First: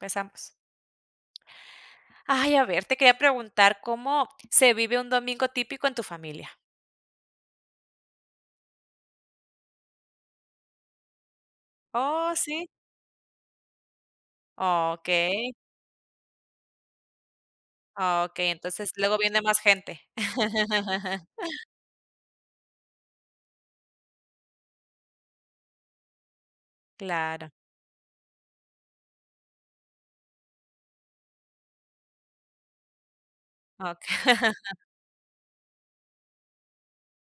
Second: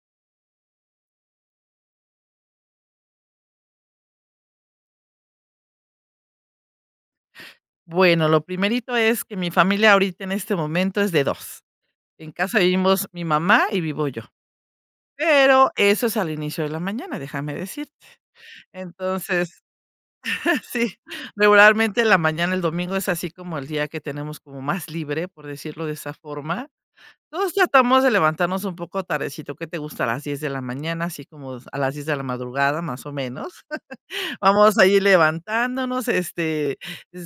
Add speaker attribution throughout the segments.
Speaker 1: Empezamos. Ay, a ver, te quería preguntar, ¿cómo se vive un domingo típico en tu familia?
Speaker 2: Bueno, lo primerito es que mi familia ahorita en este momento es de 2, en
Speaker 1: Oh,
Speaker 2: casa
Speaker 1: sí.
Speaker 2: vivimos mi mamá y vivo yo.
Speaker 1: Oh, okey.
Speaker 2: Pero, eso es al inicio de la mañana, déjame decirte.
Speaker 1: Okey, entonces, luego viene más
Speaker 2: Entonces,
Speaker 1: gente.
Speaker 2: sí, regularmente en la mañana, el domingo es así como el día que tenemos como más libre, por decirlo de esa forma.
Speaker 1: Claro.
Speaker 2: Todos tratamos de levantarnos un poco tardecito. Que te gusta a las 10 de la mañana, así como, a las 10 de la madrugada, más o menos.
Speaker 1: Okey.
Speaker 2: Vamos a ir levantándonos, este,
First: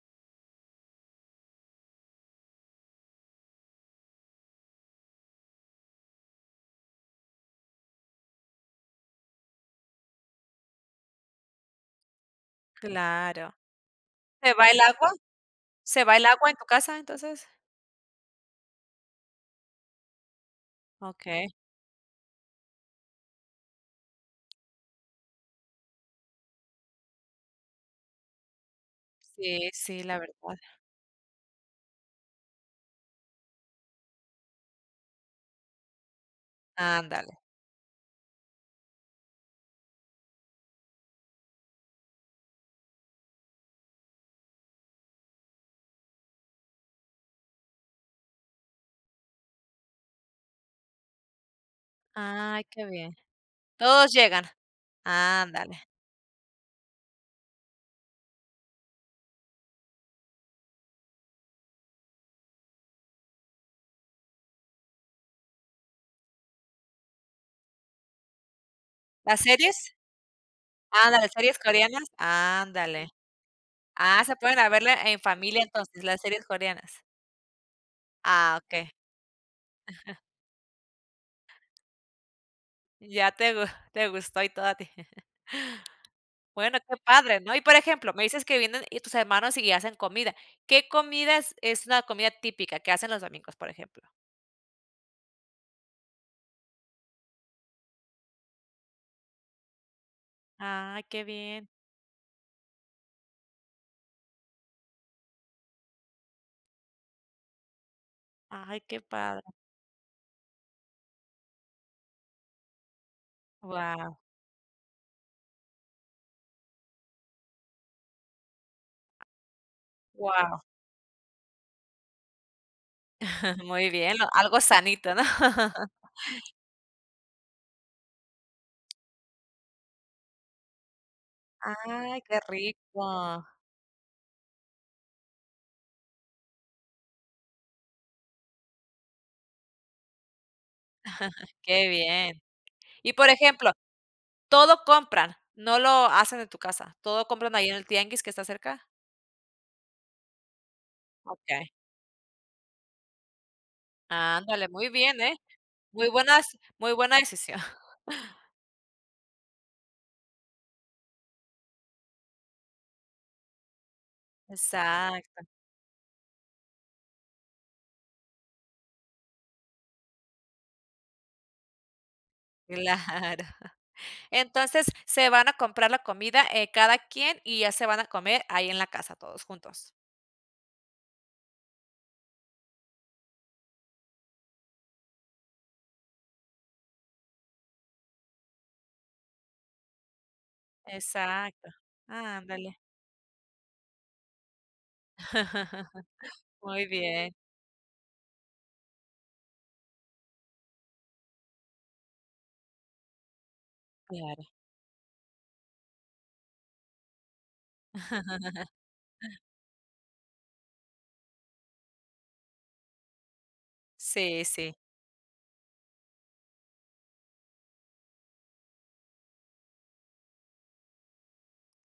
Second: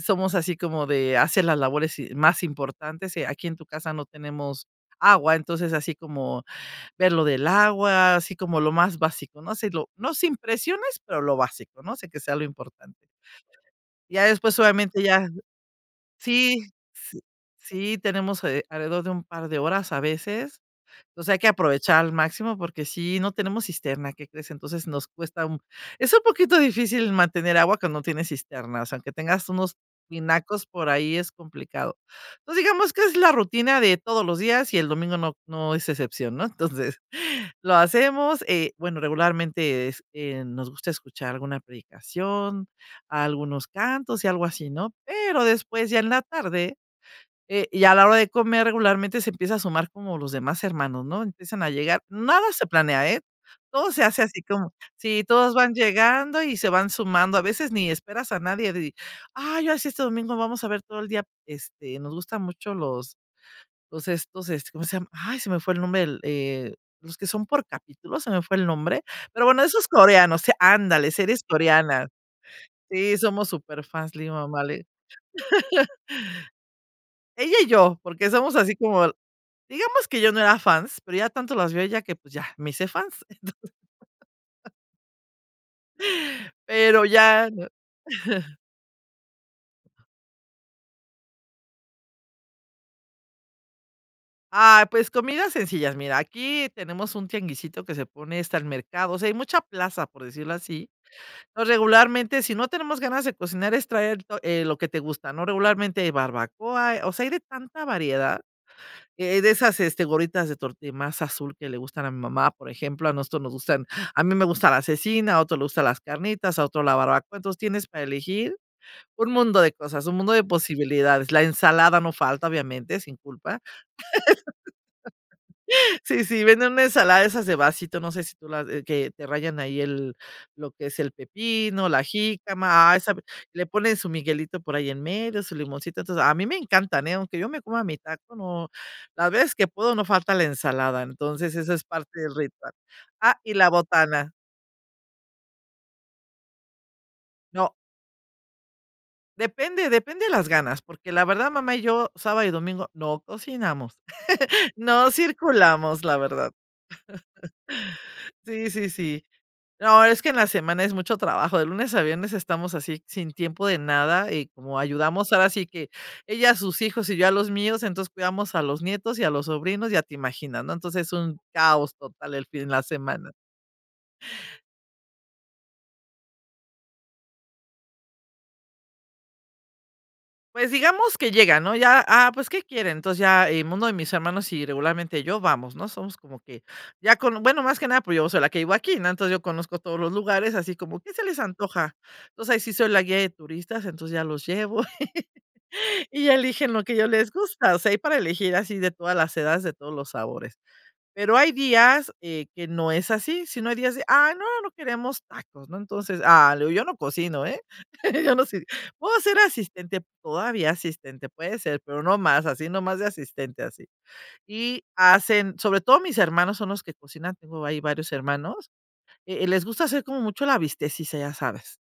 Speaker 2: somos así como de hacer las labores y más importantes. Aquí en tu casa no tenemos agua. Entonces, así como ver lo del agua. Así como lo más básico, no si lo no sin presiones, pero lo básico, ¿no? O sea, que sea lo importante
Speaker 1: Claro,
Speaker 2: ya
Speaker 1: ¿se
Speaker 2: después,
Speaker 1: va el
Speaker 2: obviamente
Speaker 1: agua?
Speaker 2: ya
Speaker 1: ¿Se va el agua en
Speaker 2: Sí.
Speaker 1: tu casa,
Speaker 2: Sí
Speaker 1: entonces?
Speaker 2: sí, tenemos, eh, alrededor de un par de horas, a veces. Entonces, hay que
Speaker 1: Okey.
Speaker 2: aprovechar al máximo, porque sí, no tenemos cisterna, ¿qué crees? Entonces nos cuesta un es un poquito difícil mantener agua cuando no tienes cisternas, aunque tengas
Speaker 1: Sí,
Speaker 2: unos
Speaker 1: sí, la verdad.
Speaker 2: tinacos por ahí es complicado. Entonces, digamos que es la rutina de todos los días, y el domingo no no es excepción, ¿no? Entonces,
Speaker 1: Ándale.
Speaker 2: lo hacemos, eh, bueno, regularmente, es, que nos gusta escuchar alguna predicación, algunos cantos y algo así, ¿no? Pero, después ya en la tarde, eh, y a la hora de comer regularmente se empieza a sumar como los demás hermanos, ¿no? Empiezan a llegar, nada
Speaker 1: Ay,
Speaker 2: se
Speaker 1: qué
Speaker 2: planea,
Speaker 1: bien.
Speaker 2: eh, todo se
Speaker 1: Todos
Speaker 2: hace así
Speaker 1: llegan.
Speaker 2: como sí todos van
Speaker 1: Ándale.
Speaker 2: llegando y se van sumando. A veces, ni esperas a nadie di ay, ya sí, este domingo vamos a ver todo el día, este, nos gusta mucho los los estos este, ¿cómo se llama? Ay, se me fue el nombre, eh, los que son por capítulo, se me fue el nombre.
Speaker 1: ¿Las
Speaker 2: Pero bueno, esos
Speaker 1: series?
Speaker 2: coreanos, se Ándale,
Speaker 1: Ándale,
Speaker 2: series
Speaker 1: series coreanas.
Speaker 2: coreanas.
Speaker 1: Ándale.
Speaker 2: Sí, somos súperfans.
Speaker 1: Ah,
Speaker 2: Mi
Speaker 1: se ponen
Speaker 2: mamá
Speaker 1: a
Speaker 2: le
Speaker 1: verlas en familia entonces, las series coreanas.
Speaker 2: ella y yo, porque, somos
Speaker 1: Ah,
Speaker 2: así
Speaker 1: okey.
Speaker 2: como digamos que
Speaker 1: Ajá.
Speaker 2: yo no era fans, pero, ya tanto las vio ella que, pues ya, me hice fans.
Speaker 1: Ya te te
Speaker 2: Entonce
Speaker 1: gu te gustó y todo a ti. Bueno, qué
Speaker 2: Pero
Speaker 1: padre,
Speaker 2: ya,
Speaker 1: ¿no? Y
Speaker 2: ¿no?
Speaker 1: por ejemplo, me dices que vienen y tus hermanos y hacen comida, ¿qué comida es es la comida típica que hacen los domingos, por ejemplo?
Speaker 2: Ay, pues, comidas sencillas. Mira, aquí tenemos un tianguisito que se pone. Está el mercado, o sea, hay mucha plaza, por decirlo así.
Speaker 1: Ay, qué bien.
Speaker 2: Entonces, regularmente, si no tenemos ganas de cocinar es traer to eh, lo que te gusta, ¿no? Regularmente barbacoa, o sea, hay de tanta variedad,
Speaker 1: Ay, qué
Speaker 2: eh,
Speaker 1: padre.
Speaker 2: de esas, este, gorditas de tortilla masa azul que le gustan a mi mamá, por ejemplo, a nosotros nos gustan
Speaker 1: Guau.
Speaker 2: a mí me gusta la cecina, a otro le gusta las carnitas, a otro la barbacoa. Entonces, tienes para elegir un mundo de cosas, un mundo de
Speaker 1: Guau.
Speaker 2: posibilidades. La ensalada no falta, obviamente, sin culpa.
Speaker 1: Muy bien, algo sanito, ¿no?
Speaker 2: Sí, sí, venden una ensalada de esas de vasito. No sé, si tú las que te rayan ahí el, lo que es el pepino, la
Speaker 1: Ay, qué
Speaker 2: jícama, ah, sabe
Speaker 1: rico.
Speaker 2: le ponen su miguelito por ahí en medio, su limoncito. Entonces, a mí me encantan, eh, aunque yo me coma mi taco, no, las veces que puedo no falta la ensalada, entonces eso es
Speaker 1: Qué
Speaker 2: parte del
Speaker 1: bien.
Speaker 2: ritual,
Speaker 1: Y por
Speaker 2: ah, y la
Speaker 1: ejemplo,
Speaker 2: botana.
Speaker 1: ¿todo compran? ¿No lo hacen en tu casa? ¿Todo compran ahí
Speaker 2: No.
Speaker 1: en el tianguis que está cerca?
Speaker 2: Depende depende de las ganas, porque, la verdad,
Speaker 1: Okey.
Speaker 2: mamá y yo sábado y domingo no cocinamos.
Speaker 1: Ándale, muy
Speaker 2: No
Speaker 1: bien, eh,
Speaker 2: circulamos,
Speaker 1: muy
Speaker 2: la
Speaker 1: buenas
Speaker 2: verdad.
Speaker 1: muy buena decisión.
Speaker 2: Sí, sí, sí. No, es que en la semana es mucho trabajo. De lunes a viernes estamos así sin tiempo de nada, y como ayudamos
Speaker 1: Exacto.
Speaker 2: ahora sí que ella a sus hijos, y yo a los míos, entonces, cuidamos a los nietos y a los sobrinos. Ya te imaginas, ¿no? Entonces es un caos total el fin la semana.
Speaker 1: Claro. Entonces, se van a comprar la comida, eh, cada quien, y ya se van a comer ahí en la casa todos juntos.
Speaker 2: Pues, digamos que llegan, ¿no?, ya, ah, pues, ¿qué quieren? Entonces ya, eh, uno de mis hermanos y regularmente yo vamos, ¿no? Somos como que ya con bueno más que nada porque yo soy la que vivo aquí, ¿no? Entonces yo conozco todos los lugares así como: "¿Qué se les
Speaker 1: Exacto.
Speaker 2: antoja?". Entonces ahí sí
Speaker 1: Ándale.
Speaker 2: soy la guía de turistas. Entonces ya los llevo y eligen lo
Speaker 1: Muy
Speaker 2: que ya les
Speaker 1: bien.
Speaker 2: gusta, o sea, hay para elegir así de todas las edades de todos los sabores. Pero hay días, eh, que no es así, sino hay días de: "Ah,
Speaker 1: Claro.
Speaker 2: no, no queremos tacos", ¿no? Entonces, ah, le digo: "Yo no cocino, ¿eh?", yo no sé, puedo ser asistente, todavía asistente, puede ser, pero no más, así no más de asistente así.
Speaker 1: Sí, sí.
Speaker 2: Y hacen sobre todo mis hermanos son los que cocinan, tengo ahí varios hermanos, e eh, les gusta hacer como mucho la bistequeada, ya sabes,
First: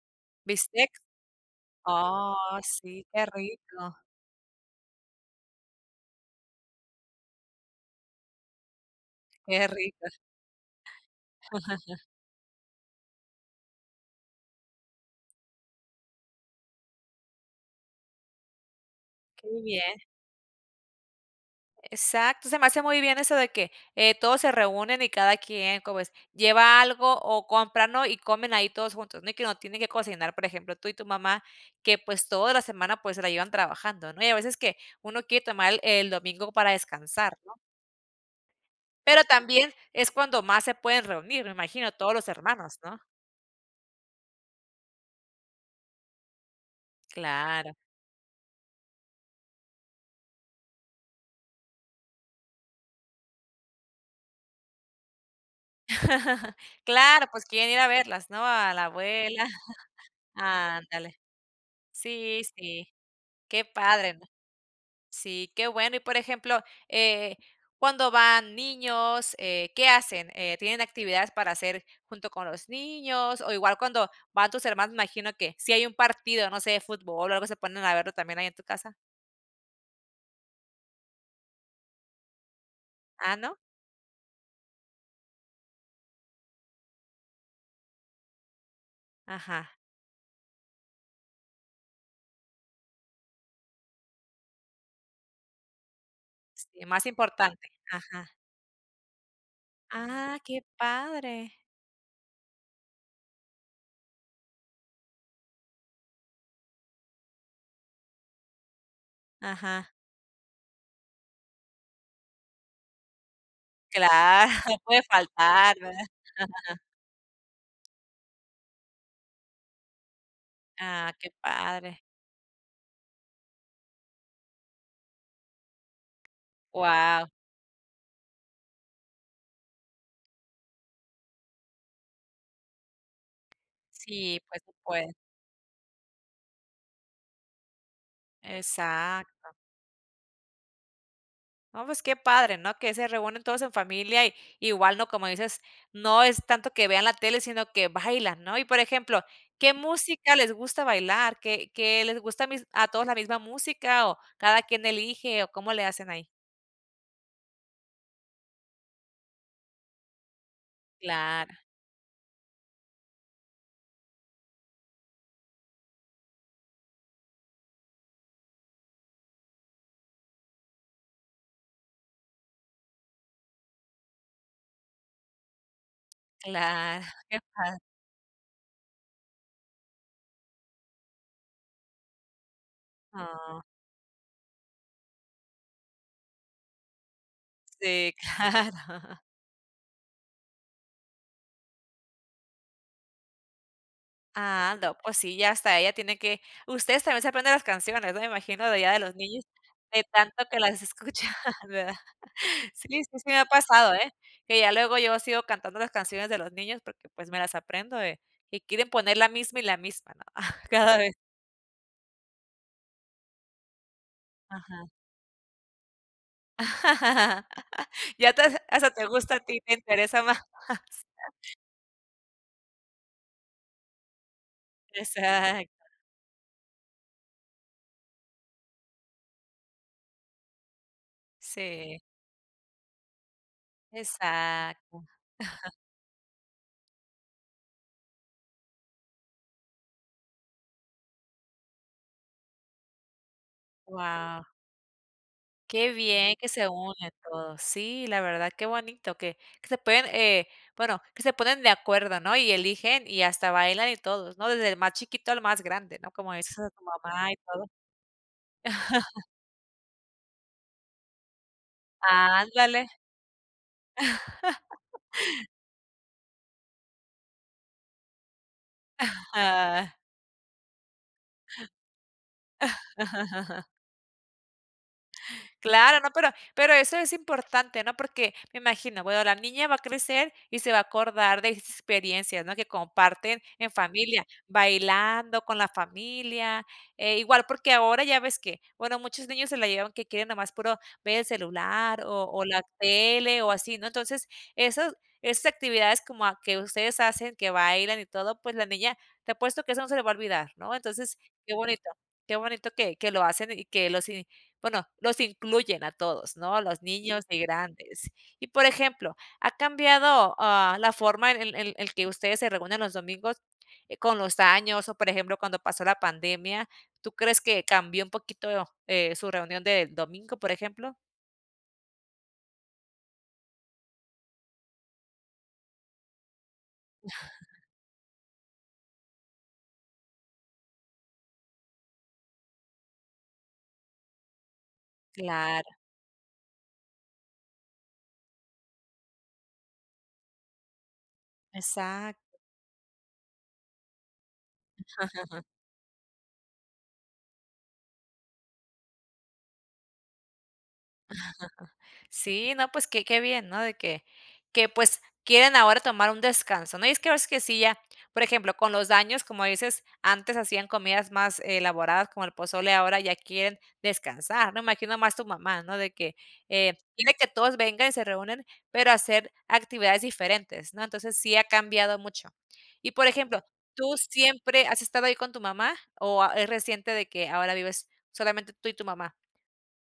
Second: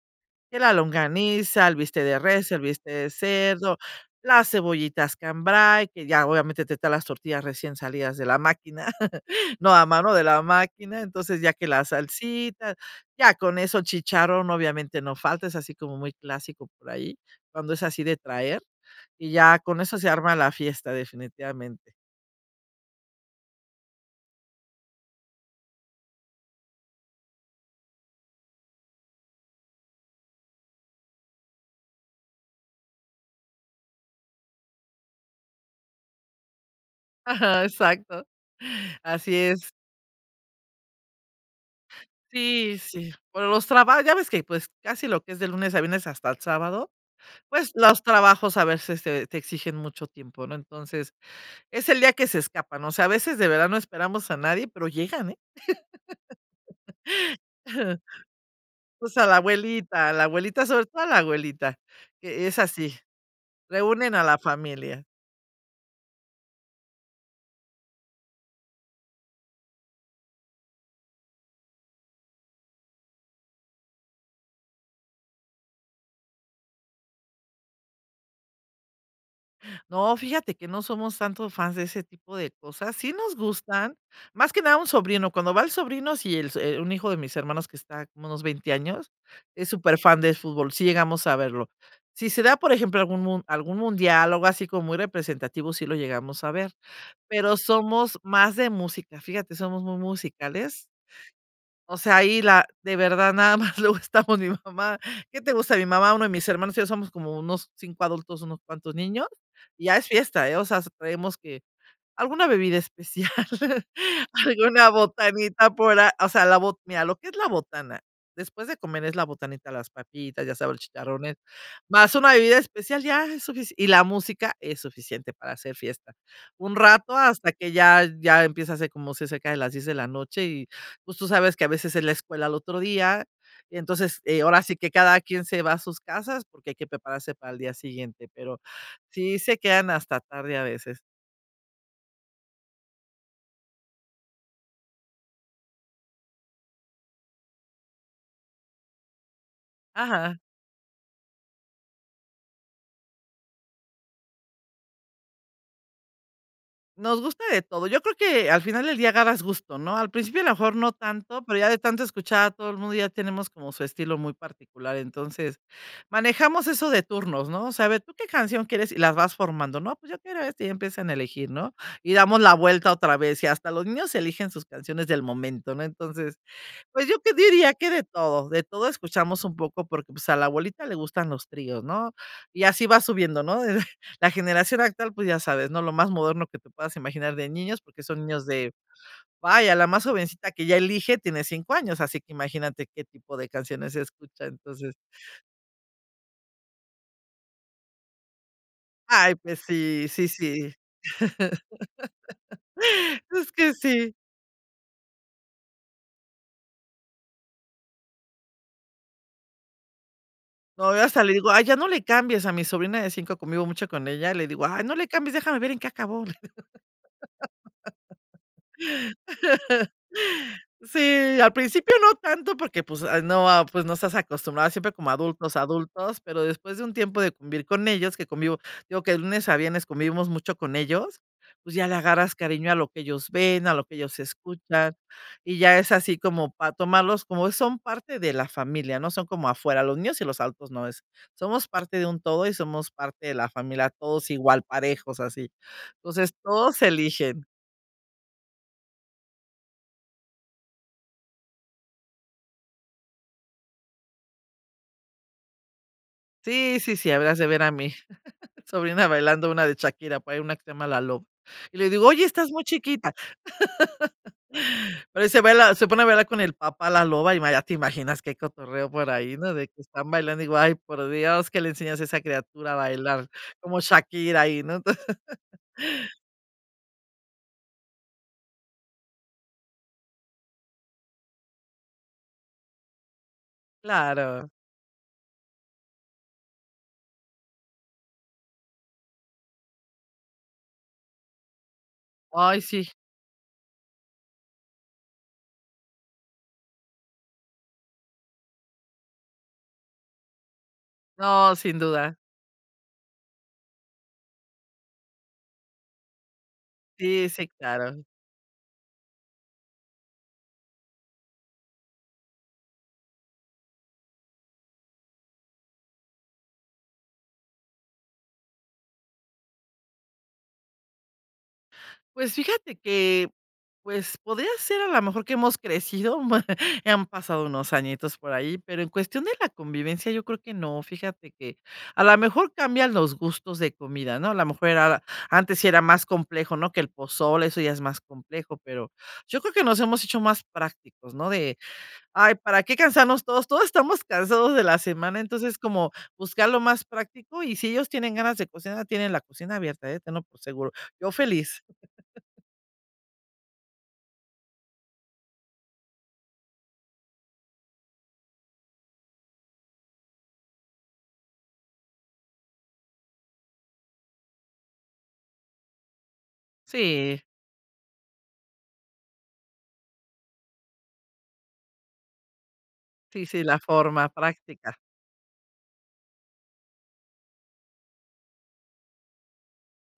Speaker 2: que la
Speaker 1: ¿Bistec?
Speaker 2: longaniza, el bistec de
Speaker 1: Oh,
Speaker 2: res, el bistec
Speaker 1: sí,
Speaker 2: de
Speaker 1: qué
Speaker 2: cerdo,
Speaker 1: rico.
Speaker 2: las cebollitas cambray, que ya obviamente te traen las tortillas recién salidas de la máquina,
Speaker 1: Qué
Speaker 2: no a
Speaker 1: rico.
Speaker 2: mano de la máquina, entonces ya que la salsita, ya con eso, chicharrón, obviamente, no falta, es así como muy clásico por ahí, cuando es así de traer, y
Speaker 1: Qué
Speaker 2: ya con
Speaker 1: bien.
Speaker 2: eso se arma la fiesta, definitivamente.
Speaker 1: Exacto, se me hace muy bien eso de que, eh, todos se reúnen y cada quien como es lleva algo, o compra, ¿no?, y comen ahí todos juntos, ¿no? Y que no tiene que cocinar, por ejemplo, tú y tu mamá que, pues, toda la semana, pues, se la llevan trabajando, ¿no? Y a veces que uno quiere tomar el el domingo para descansar, ¿no?
Speaker 2: Ajá, exacto.
Speaker 1: Pero,
Speaker 2: Así es.
Speaker 1: también es cuando más se pueden reunir me imagino todos los
Speaker 2: Sí,
Speaker 1: hermanos, ¿no?
Speaker 2: sí. Por los traba ya ves que pues casi lo que es de lunes a viernes hasta el sábado, pues,
Speaker 1: Claro.
Speaker 2: los trabajos a veces te te exigen mucho tiempo, ¿no? Entonces es el día que se escapa, ¿no? O sea a veces de verdad no esperamos a nadie pero llegan, ¿eh?
Speaker 1: Claro, pues, quieren ir a verlas, ¿no?, a la
Speaker 2: Pues, a la
Speaker 1: abuela
Speaker 2: abuelita, a la abuelita, sobre todo a la
Speaker 1: ándale.
Speaker 2: abuelita.
Speaker 1: Sí,
Speaker 2: Que es
Speaker 1: sí.
Speaker 2: así.
Speaker 1: Qué
Speaker 2: Reúnen
Speaker 1: padre
Speaker 2: a
Speaker 1: ,¿no?
Speaker 2: la familia.
Speaker 1: Sí, qué bueno, y por ejemplo, eh, cuando van niños, eh, ¿qué hacen? Eh, ¿tienen actividades para hacer junto con los niños?, o igual cuando van tus hermanos me imagino que si hay un partido, no sé, fútbol, o algo, ¿se ponen a verlo también ahí en tu casa?
Speaker 2: No, fíjate que no somos tanto fans de ese tipo de cosas, sí
Speaker 1: ¿Ah
Speaker 2: nos
Speaker 1: no?
Speaker 2: gustan, más que nada a un sobrino, cuando va el sobrino, si el so, eh, un hijo de mis hermanos que está como unos 20 años, es
Speaker 1: Ajá.
Speaker 2: súper fan de fútbol, sí llegamos a verlo. Si se da, por ejemplo, algún mun algún mundial, o algo así como muy representativo, sí lo llegamos a ver,
Speaker 1: Sí, más
Speaker 2: pero
Speaker 1: importante,
Speaker 2: somos
Speaker 1: ajá.
Speaker 2: más de música, fíjate, somos muy
Speaker 1: Ah, qué
Speaker 2: musicales.
Speaker 1: padre.
Speaker 2: O sea, ahí la de verdad nada más luego estamos mi mamá, ¿qué te gusta?, mi mamá, uno de mis hermanos, te digo somos como unos 5 adultos, unos cuantos niños,
Speaker 1: Ajá.
Speaker 2: ya es fiesta, ¿eh? O sea, hasta traemos que alguna bebida especial,
Speaker 1: Claro, no
Speaker 2: alguna
Speaker 1: puede
Speaker 2: botanita
Speaker 1: faltar,
Speaker 2: por
Speaker 1: ¿verdad?,
Speaker 2: a o sea, la bo mira lo que es la botana después de comer es la botanita, las papitas, ya sabe, el
Speaker 1: Ah, qué
Speaker 2: chicharrones
Speaker 1: padre.
Speaker 2: más una bebida especial ya es sufici y la música es suficiente para hacer fiesta. Un rato
Speaker 1: Guau.
Speaker 2: hasta que ya ya empieza a ser como ce cerca de las 10 de la noche, y pues tú sabes que a veces es la escuela al otro día, y entonces,
Speaker 1: Sí,
Speaker 2: eh, ahora
Speaker 1: pues se
Speaker 2: sí que
Speaker 1: puede.
Speaker 2: cada quien se va a sus casas porque hay que prepararse para el día siguiente, pero sí
Speaker 1: Exacto.
Speaker 2: se quedan hasta tarde a veces.
Speaker 1: No, pues qué padre, ¿no?, que se reúnen todos en familia y igual, ¿no?, como dices, no es tanto que vean la tele sino que bailan, ¿no? Y por ejemplo, ¿qué música
Speaker 2: Ajá.
Speaker 1: les gusta bailar? ¿Qué qué les gusta a mis a todos la misma música?, o, ¿cada quien elige?, o, ¿cómo le hacen ahí?
Speaker 2: Nos gusta de todo, yo creo que al final del día agarras gusto, ¿no? Al principio a lo mejor no tanto,
Speaker 1: Claro.
Speaker 2: pero ya de tanto escuchar a todo el mundo ya tenemos como su estilo muy particular, entonces, manejamos eso de turnos, ¿no?, o sea, a ver: "¿Tú qué canción quieres?", y las vas formando, ¿no? Pues: "Yo quiero esta" Y ya empiezan a elegir, ¿no?, y damos la vuelta otra vez y hasta los niños eligen sus canciones del momento, ¿no? Entonces,
Speaker 1: Claro,
Speaker 2: pues yo te
Speaker 1: qué
Speaker 2: diría
Speaker 1: padre.
Speaker 2: que de todo, de todo escuchamos un poco, porque pues a la abuelita le gustan los tríos, ¿no?, y así va subiendo,
Speaker 1: Ah.
Speaker 2: ¿no? de, la generación actual, pues, ya sabes, ¿no?, lo más moderno que te puedas imaginar de niños porque
Speaker 1: Sí,
Speaker 2: son niños de,
Speaker 1: claro.
Speaker 2: vaya la más jovencita que ya elige tiene 5 años así que imagínate qué tipo de canciones escucha, entonces
Speaker 1: Ando, pues, sí ya hasta ella tiene que ustedes también se aprenden las canciones, ¿no?, me imagino de allá de los
Speaker 2: Ay,
Speaker 1: niños
Speaker 2: pues
Speaker 1: de
Speaker 2: sí, sí,
Speaker 1: tanto que
Speaker 2: sí.
Speaker 1: las escuchan ¿verdad? Sí, sí, sí me ha
Speaker 2: Es que
Speaker 1: pasado, ¿eh?,
Speaker 2: sí.
Speaker 1: que ya luego yo sigo cantando las canciones de los niños, porque, pues, me las aprendo de y quieren poner la misma y la misma, ¿no?,
Speaker 2: No,
Speaker 1: cada
Speaker 2: ya
Speaker 1: vez.
Speaker 2: hasta le digo: "Ay ya no le cambies", a mi sobrina de 5 convivo mucho con ella, le digo: "Ay
Speaker 1: Ajá.
Speaker 2: no le cambies, déjame ver en qué acabó".
Speaker 1: Ya te has hasta te gusta a tí, te interesa más.
Speaker 2: Sí, al principio no tanto porque pues, ah, no, ah, pues, no estás acostumbrado siempre como adultos,
Speaker 1: Exacto.
Speaker 2: adultos, pero después de un tiempo de convivir con ellos que convivo, te digo que de lunes a viernes convivimos mucho con ellos, pues, ya le
Speaker 1: Sí.
Speaker 2: agarras cariño a lo que ellos ven, a lo que ellos escuchan,
Speaker 1: Exacto.
Speaker 2: y ya es así como para tomarlos como son parte de la familia, ¿no? Son como afuera los niños y los adultos no, es somos parte de un todo y somos parte de la familia, todos
Speaker 1: Guau.
Speaker 2: igual parejos así.
Speaker 1: Qué
Speaker 2: Entonces,
Speaker 1: bien que se
Speaker 2: todos
Speaker 1: unen
Speaker 2: eligen.
Speaker 1: todos, sí la verdad que bonito que que se pueden eh, bueno, que se ponen de acuerdo, ¿no? Y eligen, y hasta bailan, y todos, ¿no?, desde el más chiquito al más grande, ¿no? Como dices a
Speaker 2: Sí,
Speaker 1: tu
Speaker 2: sí, sí,
Speaker 1: mamá y
Speaker 2: habrías de ver
Speaker 1: todo.
Speaker 2: a mi, sobrina bailando una de Shakira, por ahí una que se llama La Loba, y le digo: "Oye, estás muy
Speaker 1: Ándale.
Speaker 2: chiquita". Pero ahí se baila se pone a bailar con el papá La Loba, y ma ya te imaginas que hay cotorreo por ahí, ¿no?, de que
Speaker 1: Ajá.
Speaker 2: están bailando. Digo: "Ay por Dios, ¿qué le enseñas a esa criatura a bailar?", cómo Shakira ahí, ¿no? Entonces
Speaker 1: Claro, ¿no?, pero pero eso es importante, ¿no? Porque me imagino bueno la niña va a crecer y se va a acordar de experiencias, ¿no? Que comparten en familia
Speaker 2: Claro.
Speaker 1: bailando con la familia, e igual porque ahora ya ves que bueno muchos niños se la llevan que quieren nada más puro ver el celular, o o la
Speaker 2: Ay, sí.
Speaker 1: tele, o así, ¿no? Entonces esos esas actividades como a que ustedes hacen, que bailan y todo, pues, la niña te apuesto que eso no se le va a olvidar, ¿no? Entonces qué
Speaker 2: No, sin
Speaker 1: bonito
Speaker 2: duda.
Speaker 1: qué bonito que que lo hacen, y que los y bueno los incluyen a todos, ¿no?, a los niños
Speaker 2: Sí,
Speaker 1: y
Speaker 2: sí, claro.
Speaker 1: grandes. Y por ejemplo, ¿ha cambiado, ah, la forma en el el el que ustedes se reúnen los domingos, eh, con los años? O, por ejemplo cuando pasó la pandemia, ¿tú crees que cambió un poquito, eh, su reunión del domingo por ejemplo?
Speaker 2: Pues fíjate que, pues, podría ser a la mejor que hemos crecido, han pasado unos añitos por ahí, pero en cuestión de la convivencia yo creo que no, fíjate que a la mejor cambian los gustos de comida, ¿no? A la mejor era antes sí
Speaker 1: Claro.
Speaker 2: era más complejo, ¿no?, que el pozole, eso ya es más complejo, pero yo creo que nos hemos hecho más prácticos, ¿no?, de:
Speaker 1: Exacto.
Speaker 2: "Ay, ¿para qué cansarnos todos?" Todos estamos cansados de la semana, entonces, como buscar lo más práctico, y si ellos tienen ganas de cocinar, tienen la cocina abierta, eh, tenlo por seguro. Yo feliz.
Speaker 1: Sí, no pues que qué bien, ¿no?, de que que pues quieren ahora tomar un descanso, ¿no?, y es que hay veces que sí, ya por ejemplo, con los daños, como dices, antes hacían comidas más elaboradas como el pozole, ahora ya quieren descansar, ¿no? Imagino más tu mamá, ¿no?, de que: "Eh dile
Speaker 2: Sí.
Speaker 1: que todos vengan". Y se reúnen, pero a hacer actividades diferentes, ¿no? Entonces, sí ha cambiado mucho. Y, por
Speaker 2: Sí, sí,
Speaker 1: ejemplo,
Speaker 2: la
Speaker 1: ¿Tú
Speaker 2: forma
Speaker 1: siempre
Speaker 2: práctica.
Speaker 1: has estado ahí con tu mamá o a es reciente de que ahora vives solamente tú y tu mamá?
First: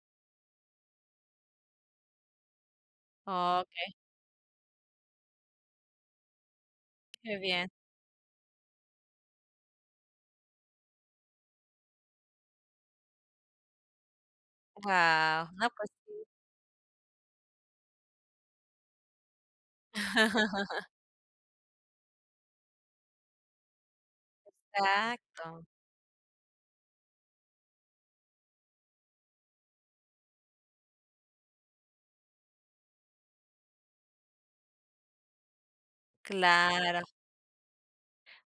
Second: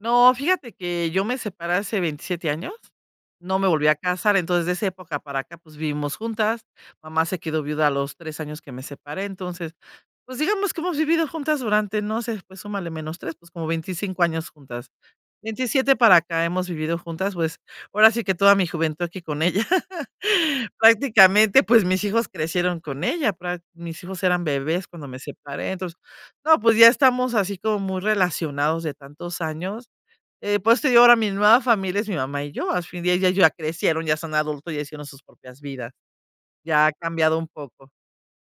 Speaker 2: No, fíjate que yo me separé hace 27 años, no me volví
Speaker 1: Okey.
Speaker 2: a casar, entonces de esa época para acá, pues, vivimos juntas. Mamá
Speaker 1: Qué
Speaker 2: se quedó
Speaker 1: bien.
Speaker 2: viuda a los 3 años que me separé, entonces, pues, digamos que hemos vivido juntas durante, no sé, pues súmale menos 3, pues, como 25 años juntas,
Speaker 1: Guau, no pues
Speaker 2: 27 para
Speaker 1: sí.
Speaker 2: acá hemos vivido juntas, pues ahora sí que toda mi juventud aquí con ella. Prácticamente, pues mis hijos crecieron con ella, prac mis hijos eran bebés cuando me
Speaker 1: Exacto.
Speaker 2: separé, entonces. No, pues ya estamos así como muy relacionados de tantos años. Eh, por eso te digo ahora mi nueva familia es mi mamá y yo. Asfin día ya ellos ya crecieron, ya son adultos ya hicieron sus propias vidas. Ya ha
Speaker 1: Claro.
Speaker 2: cambiado un poco.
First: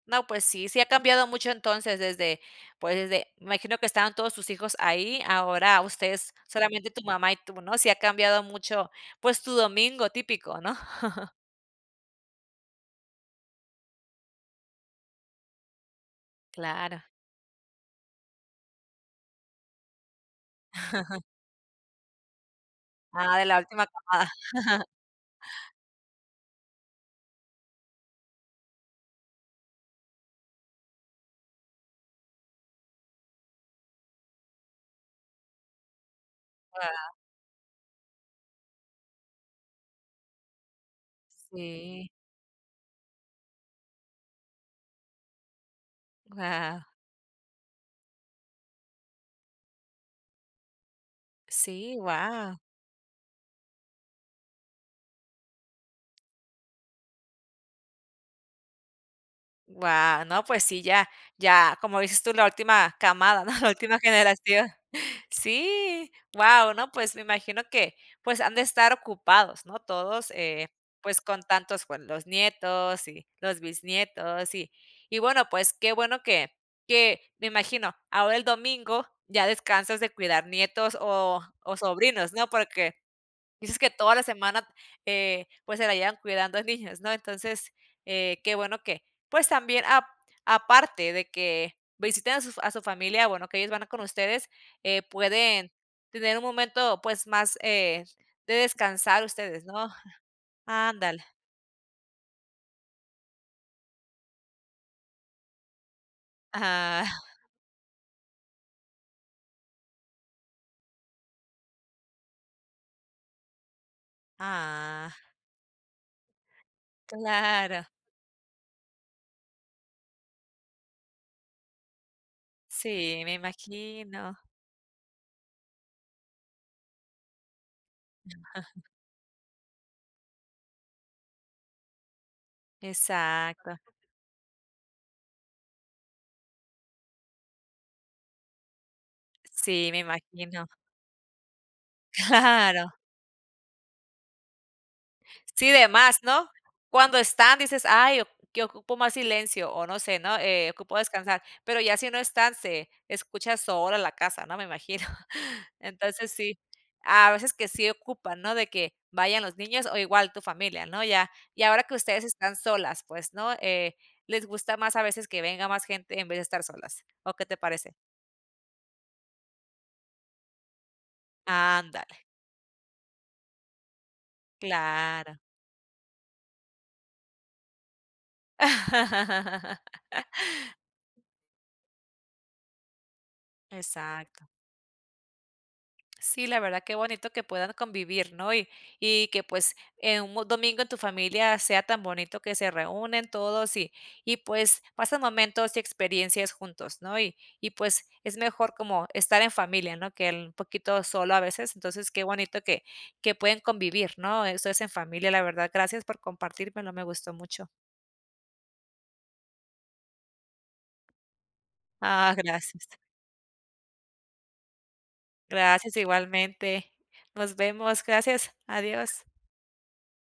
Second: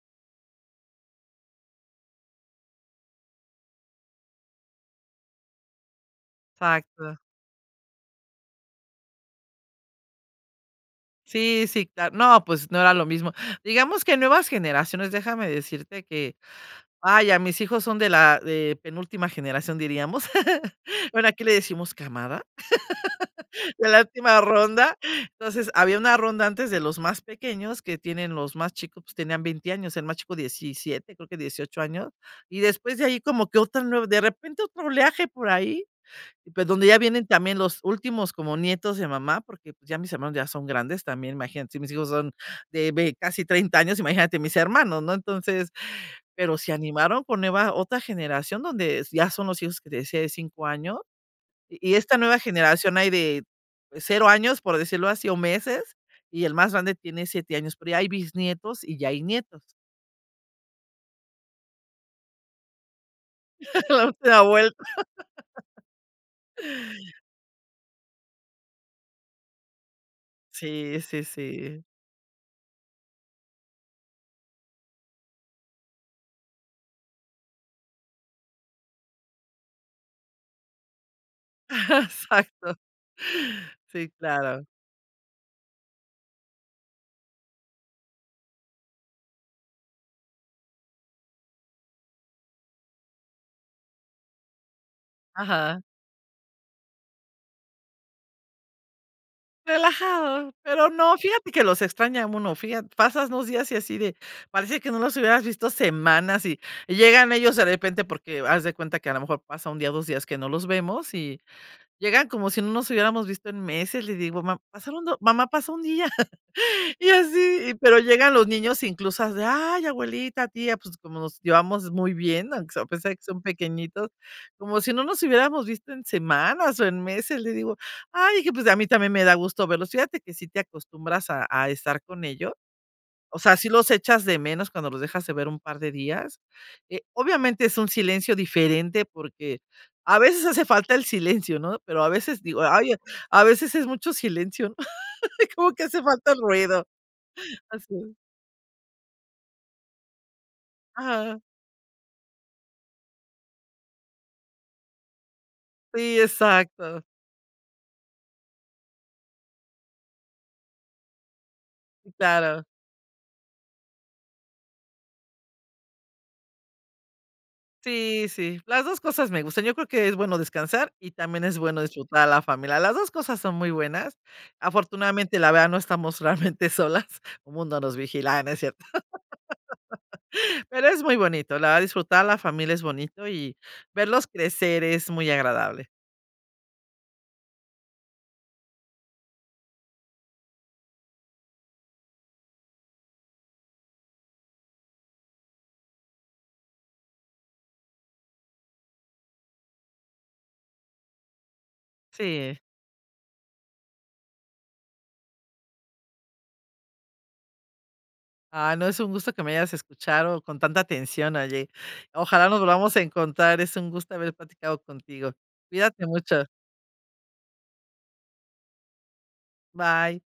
Speaker 1: No pues sí, sí ha cambiado mucho entonces desde, pues, desde me imagino, que estaban todos sus hijos ahí, ahora ustedes solamente tu
Speaker 2: Exacto.
Speaker 1: mamá y tú, ¿no? Sí ha cambiado mucho, pues, tu domingo típico, ¿no?
Speaker 2: Sí, sí, cla no, pues no era lo mismo. Digamos que nuevas generaciones, déjame decirte que,
Speaker 1: Claro.
Speaker 2: ah, ya mis hijos son de la de penúltima generación, diríamos. Bueno, aquí le decimos camada,
Speaker 1: Ah, de la última
Speaker 2: de la
Speaker 1: camada.
Speaker 2: última ronda. Entonces había una ronda antes de los más pequeños que tienen los más chicos, pues tenían 20 años, el más chico 17, creo que 18 años. Y después de ahí como que otra nuev de repente otro oleaje por ahí, pues donde ya
Speaker 1: Guau.
Speaker 2: vienen también los últimos como nietos de mamá, porque pues ya mis hermanos ya son grandes también, imagínate, si mis
Speaker 1: Sí.
Speaker 2: hijos son de vei casi 30 años, imagínate mis hermanos, ¿no? Entonces, pero se
Speaker 1: Guau.
Speaker 2: animaron con nueva otra generación donde s ya son los hijos que te decía de 5 año. Y y
Speaker 1: Sí,
Speaker 2: esta nueva
Speaker 1: guau.
Speaker 2: generación hay de 0 años, por decirlo así, o meses y el más grande tiene 7 años, pero ya hay bisnietos y ya hay nietos.
Speaker 1: Guau, no pues sí ya ya como dices tú la última camada, ¿no?, la última
Speaker 2: La última
Speaker 1: generación.
Speaker 2: vuelta.
Speaker 1: Sí, guau, ¿no?, pues me imagino que, pues, han de estar ocupados, ¿no?, todos, eh,
Speaker 2: Sí,
Speaker 1: pues
Speaker 2: sí,
Speaker 1: con
Speaker 2: sí.
Speaker 1: tantos buen los nietos y los bisnietos. Y y bueno pues qué bueno que que me imagino ahora el domingo ya descansas de cuidar nietos o o sobrinos, ¿no?,
Speaker 2: Exacto.
Speaker 1: porque dices que
Speaker 2: Sí,
Speaker 1: toda la
Speaker 2: claro.
Speaker 1: semana, eh, pues se la llevan cuidando a niños, ¿no? Entonces, eh, qué bueno que pues también ap aparte de que visiten a sus a su familia, bueno, que ellos van a con ustedes, eh, pueden
Speaker 2: Ajá.
Speaker 1: tener un momento pues más, eh, de descansar ustedes, ¿no?
Speaker 2: Relajado, pero no,
Speaker 1: Ándale.
Speaker 2: fíjate que los extraña uno, fijat pasas 2 días y así de, parece que no los hubieras visto semanas y y
Speaker 1: Ajá.
Speaker 2: llegan ellos de repente porque haz de cuenta que a la mejor pasa 1 día, ó 2 días que no los vemos y llegan como si no nos hubiéramos visto en meses. Le digo: "Ma pasaron
Speaker 1: Ah.
Speaker 2: do mamá, pasó un día", y así. Y
Speaker 1: Claro.
Speaker 2: pero llegan los niños incluso es de: "Ay abuelita, tía". Pues como nos llevamos muy bien, aunque sea a pesar de
Speaker 1: Sí,
Speaker 2: que
Speaker 1: me
Speaker 2: son pequeñitos,
Speaker 1: imagino.
Speaker 2: como si no nos hubiéramos visto en semanas o en meses, le digo: "Ay, dije, pues a mí también me da gusto verlos". Fíjate que sí te acostumbras a a estar con ellos, o sea, si
Speaker 1: Exacto.
Speaker 2: los echas de menos cuando los dejas de ver un par de días. Eh, obviamente es un silencio diferente, porque
Speaker 1: Sí, me
Speaker 2: a veces hace
Speaker 1: imagino.
Speaker 2: falta el silencio, ¿no?, pero a veces digo:
Speaker 1: Claro.
Speaker 2: "Ay, a a veces es mucho silencio,
Speaker 1: Sí,
Speaker 2: como que
Speaker 1: de
Speaker 2: hace
Speaker 1: más,
Speaker 2: falta el
Speaker 1: ¿no?
Speaker 2: ruido."
Speaker 1: Cuando están dices:
Speaker 2: Así es.
Speaker 1: "Ay oc que ocupo más silencio o no sé ¿no?, eh, ocupo
Speaker 2: Ajá.
Speaker 1: descansar". Pero ya si no están se escucha sola la casa, ¿no?, me imagino.
Speaker 2: Sí,
Speaker 1: Entonces sí,
Speaker 2: exacto.
Speaker 1: a veces que sí ocupan, ¿no?, de que vayan los niños o igual tu familia, ¿no? Ya, y ahora que ustedes están
Speaker 2: Claro.
Speaker 1: solas, pues, ¿no?, eh, ¿les gusta más, a veces, que venga más gente en vez de estar solas, o qué te parece?
Speaker 2: Sí, sí, las 2 cosas me gustan, yo creo que es bueno descansar y también es bueno disfrutar
Speaker 1: Ándale.
Speaker 2: a la familia. Las 2 cosas son muy buenas.
Speaker 1: Claro.
Speaker 2: Afortunadamente, la verdad, no estamos realmente solas. Un mundo nos vigila, ay, no es cierto. Pero es muy bonito, la verdad, disfrutar la familia es bonito y verlos
Speaker 1: Exacto.
Speaker 2: crecer es muy agradable.
Speaker 1: Sí, la verdad qué bonito que puedan convivir, ¿no?, y y que pues, eh, un domingo en tu familia sea tan bonito que se reúnen todos y y pues pasen momentos y experiencias juntos, ¿no? Y y pues es mejor como estar en familia, ¿no?, que el poquito solo a veces. Entonces qué
Speaker 2: Sí.
Speaker 1: bonito que que pueden convivir, ¿no? Eso es en familia. La verdad gracias por compartirmelo, me gustó mucho.
Speaker 2: Ah, no, es un gusto que me hayas escuchado con tanta atención, oye.
Speaker 1: Ah,
Speaker 2: Ojalá nos
Speaker 1: gracias.
Speaker 2: volvamos a encontrar, es un gusto haber platicado contigo.
Speaker 1: Gracias,
Speaker 2: Cuídate mucho.
Speaker 1: igualmente. Nos vemos, gracias, adiós.
Speaker 2: Bye.